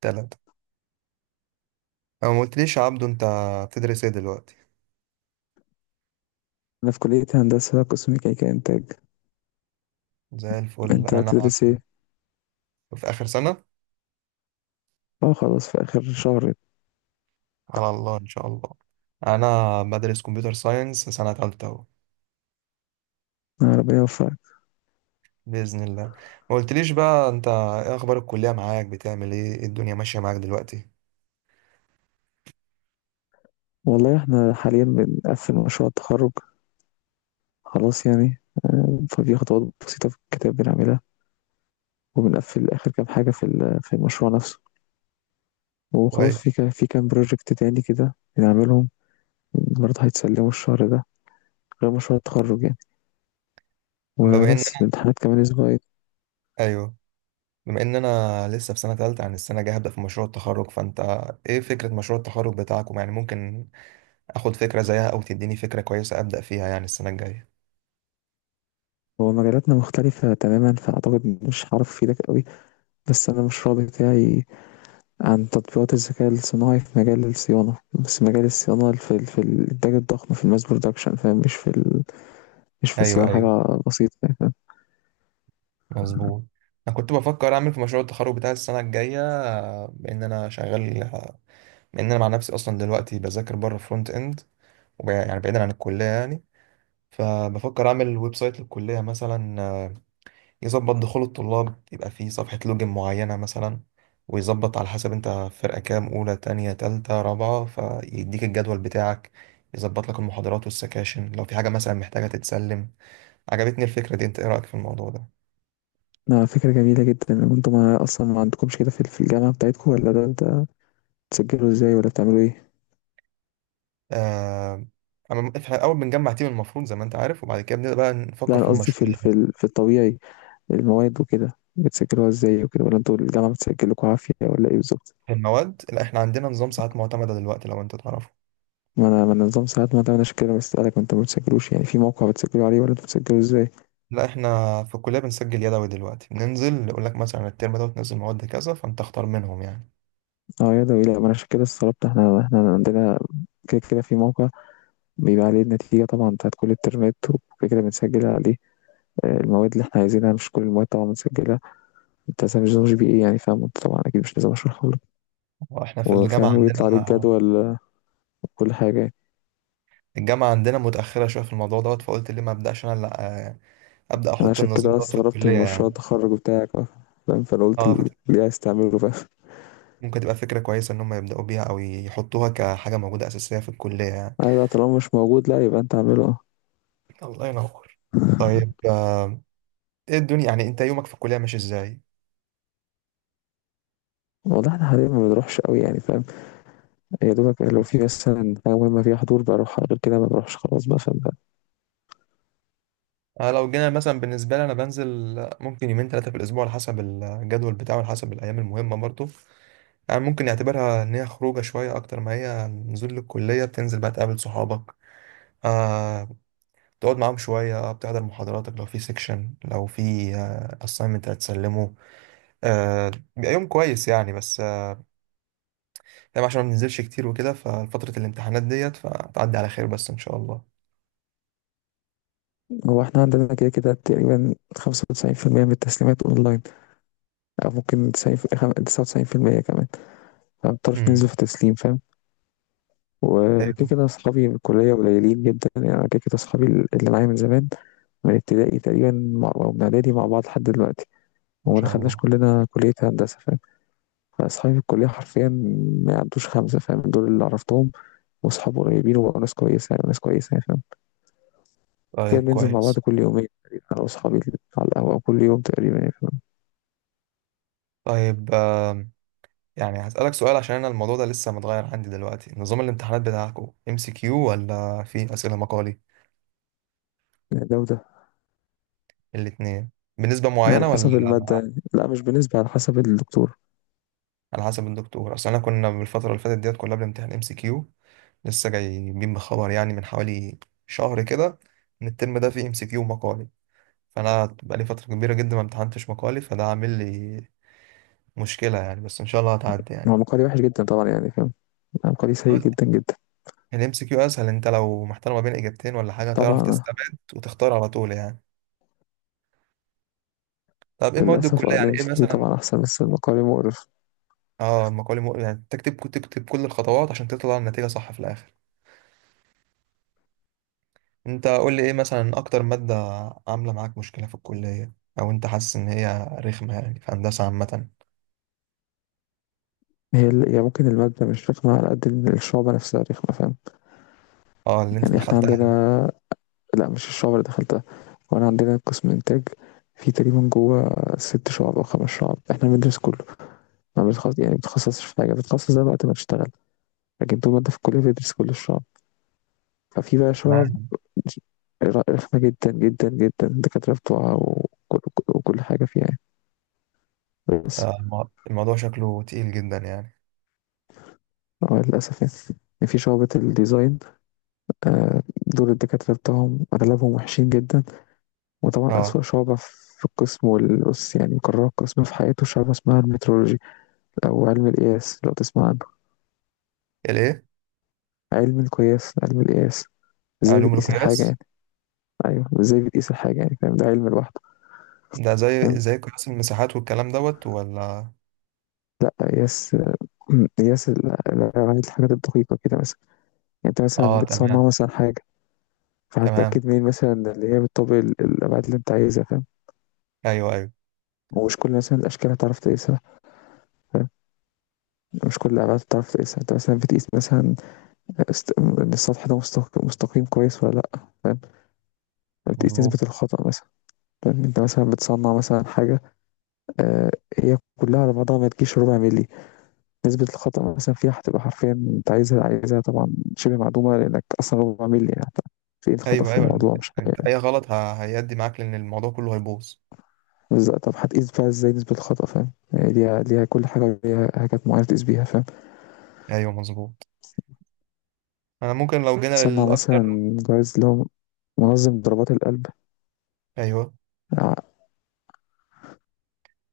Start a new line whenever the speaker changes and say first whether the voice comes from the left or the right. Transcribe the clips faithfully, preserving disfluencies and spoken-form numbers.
right: تلاتة. أو ما قلتليش يا عبدو، أنت بتدرس إيه دلوقتي؟
left: أنا في كلية هندسة قسم ميكانيكا إنتاج.
right: زي الفل.
left: أنت
right: أنا
left: هتدرس إيه؟
right: في آخر سنة.
left: أه، خلاص في آخر شهر.
right: على الله إن شاء الله. أنا بدرس كمبيوتر ساينس سنة تالتة أهو.
left: آه، ربنا يوفقك.
right: بإذن الله. ما قلتليش بقى أنت، إيه أخبار الكلية معاك، بتعمل إيه، إيه الدنيا ماشية معاك دلوقتي؟
left: والله إحنا حاليا بنقفل مشروع التخرج، خلاص يعني. ففي خطوات بسيطة في الكتاب بنعملها، وبنقفل آخر كام حاجة في ال- في المشروع نفسه. وخلاص في
right: كويس.
left: كا- في كام بروجكت تاني كده بنعملهم. برضه هيتسلموا الشهر ده، غير مشروع التخرج يعني.
right: طب بما إن
left: وبس
right: أنا،
left: الامتحانات كمان أسبوعين.
right: أيوه، بما إن أنا لسه في سنة تالتة، عن السنة الجاية هبدأ في مشروع التخرج، فأنت إيه فكرة مشروع التخرج بتاعكم؟ يعني ممكن آخد فكرة زيها أو تديني فكرة كويسة أبدأ فيها يعني السنة الجاية.
left: هو مجالاتنا مختلفة تماما، فأعتقد مش هعرف أفيدك قوي. بس أنا المشروع بتاعي عن تطبيقات الذكاء الصناعي في مجال الصيانة، بس مجال الصيانة في ال- في الإنتاج الضخم، في الماس برودكشن، فاهم؟ مش في ال... مش في
right: أيوه،
left: صيانة
right: أيوه،
left: حاجة بسيطة يعني، فاهم؟
right: مظبوط. انا كنت بفكر اعمل في مشروع التخرج بتاع السنه الجايه، آه، بان انا شغال، آه، بان انا مع نفسي اصلا دلوقتي بذاكر بره فرونت اند. وب- يعني بعيدا عن الكليه يعني. فبفكر اعمل ويب سايت للكليه مثلا، آه، يظبط دخول الطلاب، يبقى فيه صفحه لوجن معينه مثلا، ويظبط على حسب انت فرقه كام، اولى تانية تالتة رابعه، فيديك الجدول بتاعك، يظبط لك المحاضرات والسكاشن لو في حاجه مثلا محتاجه تتسلم. عجبتني الفكره دي، انت ايه رايك في الموضوع ده؟
left: آه، فكرة جميلة جدا. انتوا ما أصلا ما عندكمش كده في ال- في الجامعة بتاعتكم؟ ولا ده انت بتسجلوا ازاي؟ ولا بتعملوا ايه؟
right: آه، أما إحنا أول بنجمع تيم المفروض زي ما أنت عارف، وبعد كده بنبدأ بقى
left: لا،
right: نفكر
left: أنا
right: في
left: قصدي في
right: المشروع.
left: ال... في ال... في الطبيعي، المواد وكده بتسجلوها ازاي وكده؟ ولا انتوا الجامعة بتسجلكوا عافية ولا ايه بالظبط؟
right: في المواد، لا، إحنا عندنا نظام ساعات معتمدة دلوقتي لو أنت تعرفه.
left: ما أنا ما أنا نظام ساعات. ما ده أنا عشان كده بسألك. وانتوا ما بتسجلوش يعني في موقع بتسجلوا عليه؟ ولا انتوا بتسجلوا ازاي؟
right: لا، إحنا في الكلية بنسجل يدوي دلوقتي، بننزل يقول لك مثلا الترم ده وتنزل مواد كذا فأنت اختار منهم يعني.
left: اه، يدوي. لا، ما انا عشان كده استغربت. احنا احنا عندنا كده كده في موقع بيبقى عليه النتيجة طبعا بتاعت كل الترمات، وكده كده بنسجل عليه آه، المواد اللي احنا عايزينها. مش كل المواد طبعا بنسجلها. انت مثلا مش نظام جي بي اي، يعني فاهم. انت طبعا اكيد مش لازم اشرحه لك.
right: وإحنا في
left: وفاهم،
right: الجامعة
left: ويطلع عليك
right: عندنا،
left: جدول كل حاجة يعني.
right: الجامعة عندنا متأخرة شوية في الموضوع دوت، فقلت ليه ما أبدأش أنا لا، آه، أبدأ
left: انا
right: أحط
left: عشان
right: النظام
left: كده
right: دوت في
left: استغربت
right: الكلية
left: من مشروع
right: يعني.
left: التخرج بتاعك آه، فاهم. فانا قلت
right: أه
left: ال-
right: فت-
left: ليه عايز تعمله، فاهم.
right: ممكن تبقى فكرة كويسة إن هم يبدأوا بيها أو يحطوها كحاجة موجودة أساسية في الكلية يعني.
left: انا لا، طالما مش موجود، لا، يبقى انت اعمله، اه.
right: الله ينور. طيب، آه، ايه الدنيا، يعني انت يومك في الكليه ماشي ازاي؟
left: والله احنا حاليا ما بنروحش قوي يعني، فاهم. يا دوبك لو في مثلا حاجة مهمة فيها حضور بروح، غير كده ما بروحش خلاص بقى، فاهم.
right: انا لو جينا مثلا بالنسبه لي، انا بنزل ممكن يومين ثلاثه في الاسبوع على حسب الجدول بتاعه، على حسب الايام المهمه برضه. يعني ممكن نعتبرها ان هي خروجه شويه اكتر ما هي نزول للكليه. بتنزل بقى تقابل صحابك، آه تقعد معاهم شويه، بتحضر محاضراتك، لو في سيكشن، لو في اساينمنت هتسلمه، آه بيبقى يوم كويس يعني. بس آه يعني عشان ما بننزلش كتير وكده، ففتره الامتحانات ديت فتعدي على خير بس ان شاء الله.
left: هو احنا عندنا كده كده تقريبا خمسة وتسعين في المية من التسليمات اونلاين. او ممكن تسعين في- خم- تسعة وتسعين بالمية كمان. فمبنضطرش ننزل
right: امم
left: في تسليم، فاهم. وكده
right: حلو.
left: كده اصحابي من الكلية قليلين جدا يعني. أنا كده كده اصحابي اللي معايا من زمان، من ابتدائي تقريبا مع- او من اعدادي مع بعض لحد دلوقتي.
right: ما
left: وما
right: شاء
left: دخلناش
right: الله.
left: كلنا كلية هندسة، فاهم. فاصحابي في الكلية حرفيا ما يعدوش خمسة، فاهم. دول اللي عرفتهم واصحاب قريبين وبقوا ناس كويسة يعني، ناس كويسة يعني، فاهم. كده
right: طيب
left: بننزل مع بعض
right: كويس.
left: كل يومين تقريبا، انا واصحابي، على القهوة كل يوم تقريبا يعني، فاهم.
right: طيب، آم، يعني هسألك سؤال عشان أنا الموضوع ده لسه متغير عندي دلوقتي. نظام الامتحانات بتاعكم ام سي كيو ولا في أسئلة مقالي؟
left: يعني ده وده،
right: الاتنين. بنسبة
left: على
right: معينة ولا؟
left: حسب المادة يعني. لا، مش بنسبة، على حسب الدكتور.
right: على حسب الدكتور. أصل أنا كنا بالفترة اللي فاتت ديت كلها بنمتحن ام سي كيو، لسه جايبين بخبر يعني من حوالي شهر كده إن الترم ده فيه ام سي كيو مقالي، فأنا بقالي فترة كبيرة جدا ما امتحنتش مقالي فده عامل لي مشكلة يعني. بس إن شاء الله هتعدي.
left: هو مقالي وحش جدا طبعا يعني، فاهم. مقالي سيء
right: يعني
left: جدا جدا
right: الام سي كيو اسهل، انت لو محتار ما بين اجابتين ولا حاجه هتعرف
left: طبعا.
right: تستبعد وتختار على طول يعني. طب ايه مواد
left: للأسف اه،
right: الكليه،
left: ال
right: يعني ايه
left: إم سي كيو
right: مثلا؟
left: طبعا أحسن، بس المقالي مقرف.
right: اه المقالي مو... يعني تكتب تكتب كل الخطوات عشان تطلع النتيجه صح في الاخر. انت قول لي ايه مثلا اكتر ماده عامله معاك مشكله في الكليه، او انت حاسس ان هي رخمه يعني، في هندسه عامه؟
left: هي ال- هي ممكن المادة مش رخمة على قد إن الشعبة نفسها رخمة، فاهم.
right: اه اللي انت
left: يعني احنا
right: دخلتها
left: عندنا، لا مش الشعبة اللي دخلتها. وانا عندنا قسم إنتاج، في تقريبا جوه ست شعب أو خمس شعب احنا بندرس كله. ما بنتخصص، يعني بتخصصش في حاجة، بتتخصص ده وقت ما تشتغل. لكن طول ما انت في الكلية بتدرس كل الشعب. ففي بقى شعب
right: يعني.
left: رخمة جدا جدا جدا، الدكاترة بتوعها وكل, وكل وكل حاجة فيها يعني. بس
right: آه، الم- الموضوع شكله تقيل جدا يعني.
left: اه، للأسف يعني. يعني في شعبة الديزاين آه، دول الدكاترة بتوعهم أغلبهم وحشين جدا. وطبعا
right: اه.
left: أسوأ شعبة في القسم والأس، يعني قرار القسم في حياته، شعبة اسمها المترولوجي، أو علم القياس لو تسمع عنه.
right: الايه؟
left: علم القياس، علم القياس، ازاي
right: علوم
left: بتقيس الحاجة
right: القياس.
left: يعني. أيوه، ازاي بتقيس الحاجة يعني، فاهم. ده علم لوحده،
right: ده
left: فاهم.
right: زي زي قياس المساحات والكلام دوت ولا؟
left: قياس، قياس ال- ال- يعني الحاجات الدقيقة كده مثلا. يعني أنت مثلا
right: اه
left: بتصنع
right: تمام.
left: مثلا حاجة،
right: تمام.
left: فهتتأكد منين مثلا اللي هي بتطبق ال- الأبعاد اللي أنت عايزها، فاهم.
right: ايوه، ايوه،
left: ومش كل مثلا الأشكال هتعرف تقيسها، فاهم. مش كل الأبعاد هتعرف تقيسها. أنت مثلا بتقيس مثلا است... إن السطح ده مستق... مستقيم كويس ولا لأ، فاهم. يعني بتقيس
right: مظبوط.
left: نسبة الخطأ مثلا، فاهم. أنت مثلا بتصنع مثلا حاجة آه، هي كلها على بعضها ما تجيش ربع ملي. نسبة الخطأ مثلا فيها هتبقى حرفيا أنت عايزها عايزها طبعا شبه معدومة، لأنك أصلا ربع ملي يعني، في إيه الخطأ
right: ايوه،
left: في
right: ايوه، لما-
left: الموضوع؟ مش
right: انت اي غلط ه- هيأدي معاك لان الموضوع كله هيبوظ.
left: بالض طب هتقيس بقى إزاي نسبة الخطأ، فاهم؟ هي ليها ليها كل حاجة، ليها حاجات معينة تقيس بيها، فاهم.
right: ايوه مظبوط. انا ممكن لو جينا
left: تصنّع مثلًا
right: للاكتر،
left: جهاز اللي هو منظم ضربات القلب.
right: ايوه،
left: ع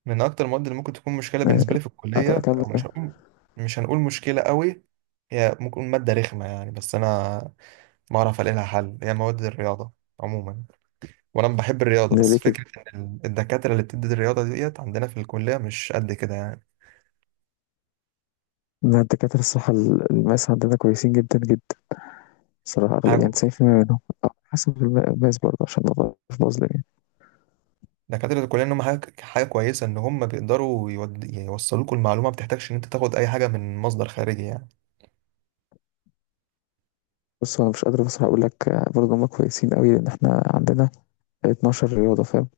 right: من اكتر المواد اللي ممكن تكون مشكله
left: آه،
right: بالنسبه لي في
left: أت
right: الكليه،
left: أكمّل
right: او مش
left: كلام.
right: هقول، مش هنقول مشكله قوي، هي ممكن ماده رخمه يعني، بس انا ما اعرف الاقي لها حل، هي مواد الرياضه عموما. وانا بحب الرياضه
left: زي ليه
right: بس
left: كده،
right: فكره ان ال- الدكاتره اللي بتدي الرياضه ديت عندنا في الكليه مش قد كده
left: إن الدكاترة الصراحة ال الماس عندنا كويسين جدًا، جدًا الصراحة. أغل يعني
right: يعني.
left: تسعين بالمية منهم، أو حسب الم الماس برضه عشان ما ابقاش باظلم يعني.
right: دكاترة الكلية إن هم حاجة حاجة كويسة، إن هم بيقدروا يود... يوصلوكوا المعلومة، ما بتحتاجش إن أنت تاخد أي حاجة من مصدر خارجي يعني.
left: بُص، هو أنا مش قادر بصراحة أقول لك آه، برضه هُم كويسين أوي، لإن إحنا عندنا اتناشر رياضة، فاهم.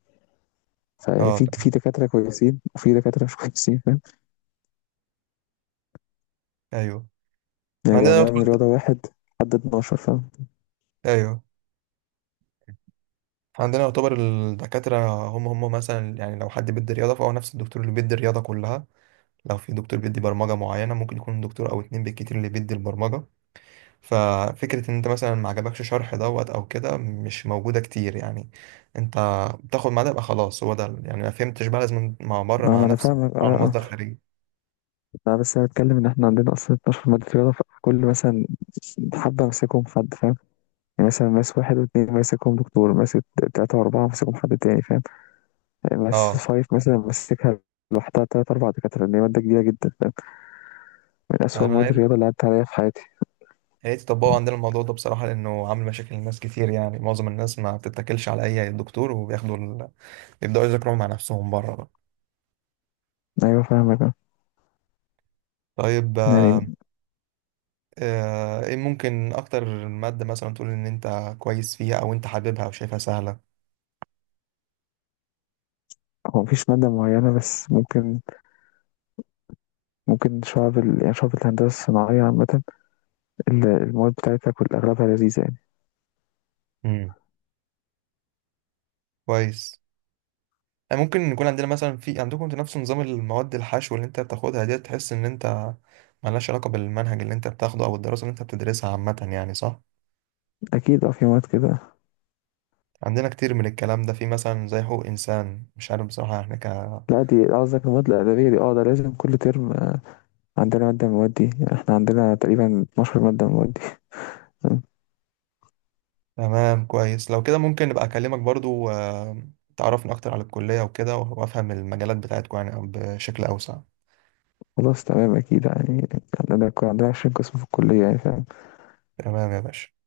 left: فيعني
right: أه
left: في في
right: تمام.
left: دكاترة كويسين وفي دكاترة مش كويسين، فاهم.
right: أيوه. إحنا
left: يعني
right: عندنا
left: أنا من رياضة
right: يعتبر،
left: واحد لحد اتناشر، فاهم.
right: أيوه، إحنا عندنا يعتبر الدكاترة هم هم مثلا، يعني لو حد بيدي رياضة فهو نفس الدكتور اللي بيدي الرياضة كلها. لو في دكتور بيدي برمجة معينة ممكن يكون دكتور أو اتنين بالكتير اللي بيدي البرمجة. ففكرة إن أنت مثلا ما عجبكش شرح دوت أو كده مش موجودة كتير يعني. أنت بتاخد معاه ده يبقى خلاص هو ده يعني، ما فهمتش بقى لازم مع بره
left: اه،
right: مع
left: ما انا
right: نفسك
left: فاهمك، اه
right: على
left: اه.
right: مصدر خارجي.
left: لا، بس انا بتكلم ان احنا عندنا اصلا اتناشر مادة رياضة. فكل مثلا حبة ماسكهم حد، فاهم. يعني مثلا ماس واحد واتنين ماسكهم دكتور، ماسك تلاتة وأربعة ماسكهم حد تاني، فاهم. ماس
right: اه.
left: فايف مثلا ماسكها لوحدها تلات أربع دكاترة، لأن هي مادة كبيرة جدا، فاهم. من أسوأ
right: انا يا
left: مواد
right: ريت،
left: الرياضة اللي عدت عليا في حياتي.
right: يا ريت يطبقوا عندنا الموضوع ده بصراحه لانه عامل مشاكل لناس كتير يعني. معظم الناس ما بتتكلش على اي دكتور وبياخدوا ال... يبداوا يذاكروا مع نفسهم بره بقى.
left: أيوة فاهمك اه.
right: طيب،
left: يعني
right: آه، ايه ممكن اكتر ماده مثلا تقول ان انت كويس فيها او انت حاببها او شايفها سهله؟
left: هو مفيش مادة معينة، بس ممكن، ممكن شعب ال... يعني شعب الهندسة الصناعية عامة، ال- المواد بتاعتها كل أغلبها لذيذة يعني.
right: امم. كويس. آه، ممكن يكون عندنا مثلا، في عندكم انتوا نفس نظام المواد الحشو اللي انت بتاخدها ديت، تحس ان انت ملهاش علاقه بالمنهج اللي انت بتاخده او الدراسه اللي انت بتدرسها عامه يعني، صح؟
left: أكيد اه، في مواد كده.
right: عندنا كتير من الكلام ده، في مثلا زي حقوق إنسان مش عارف بصراحة احنا ك.
left: لا، دي قصدك المواد الأدبية دي، اه ده لازم كل ترم عندنا مادة من المواد دي يعني. احنا عندنا تقريبا اتناشر مادة من المواد دي.
right: تمام كويس. لو كده ممكن نبقى أكلمك برضو، آه، تعرفني أكتر على الكلية وكده وأفهم المجالات بتاعتكم يعني بشكل أوسع.
left: خلاص تمام، أكيد يعني. عندنا عندنا عشرين قسم في الكلية يعني.
right: تمام يا باشا.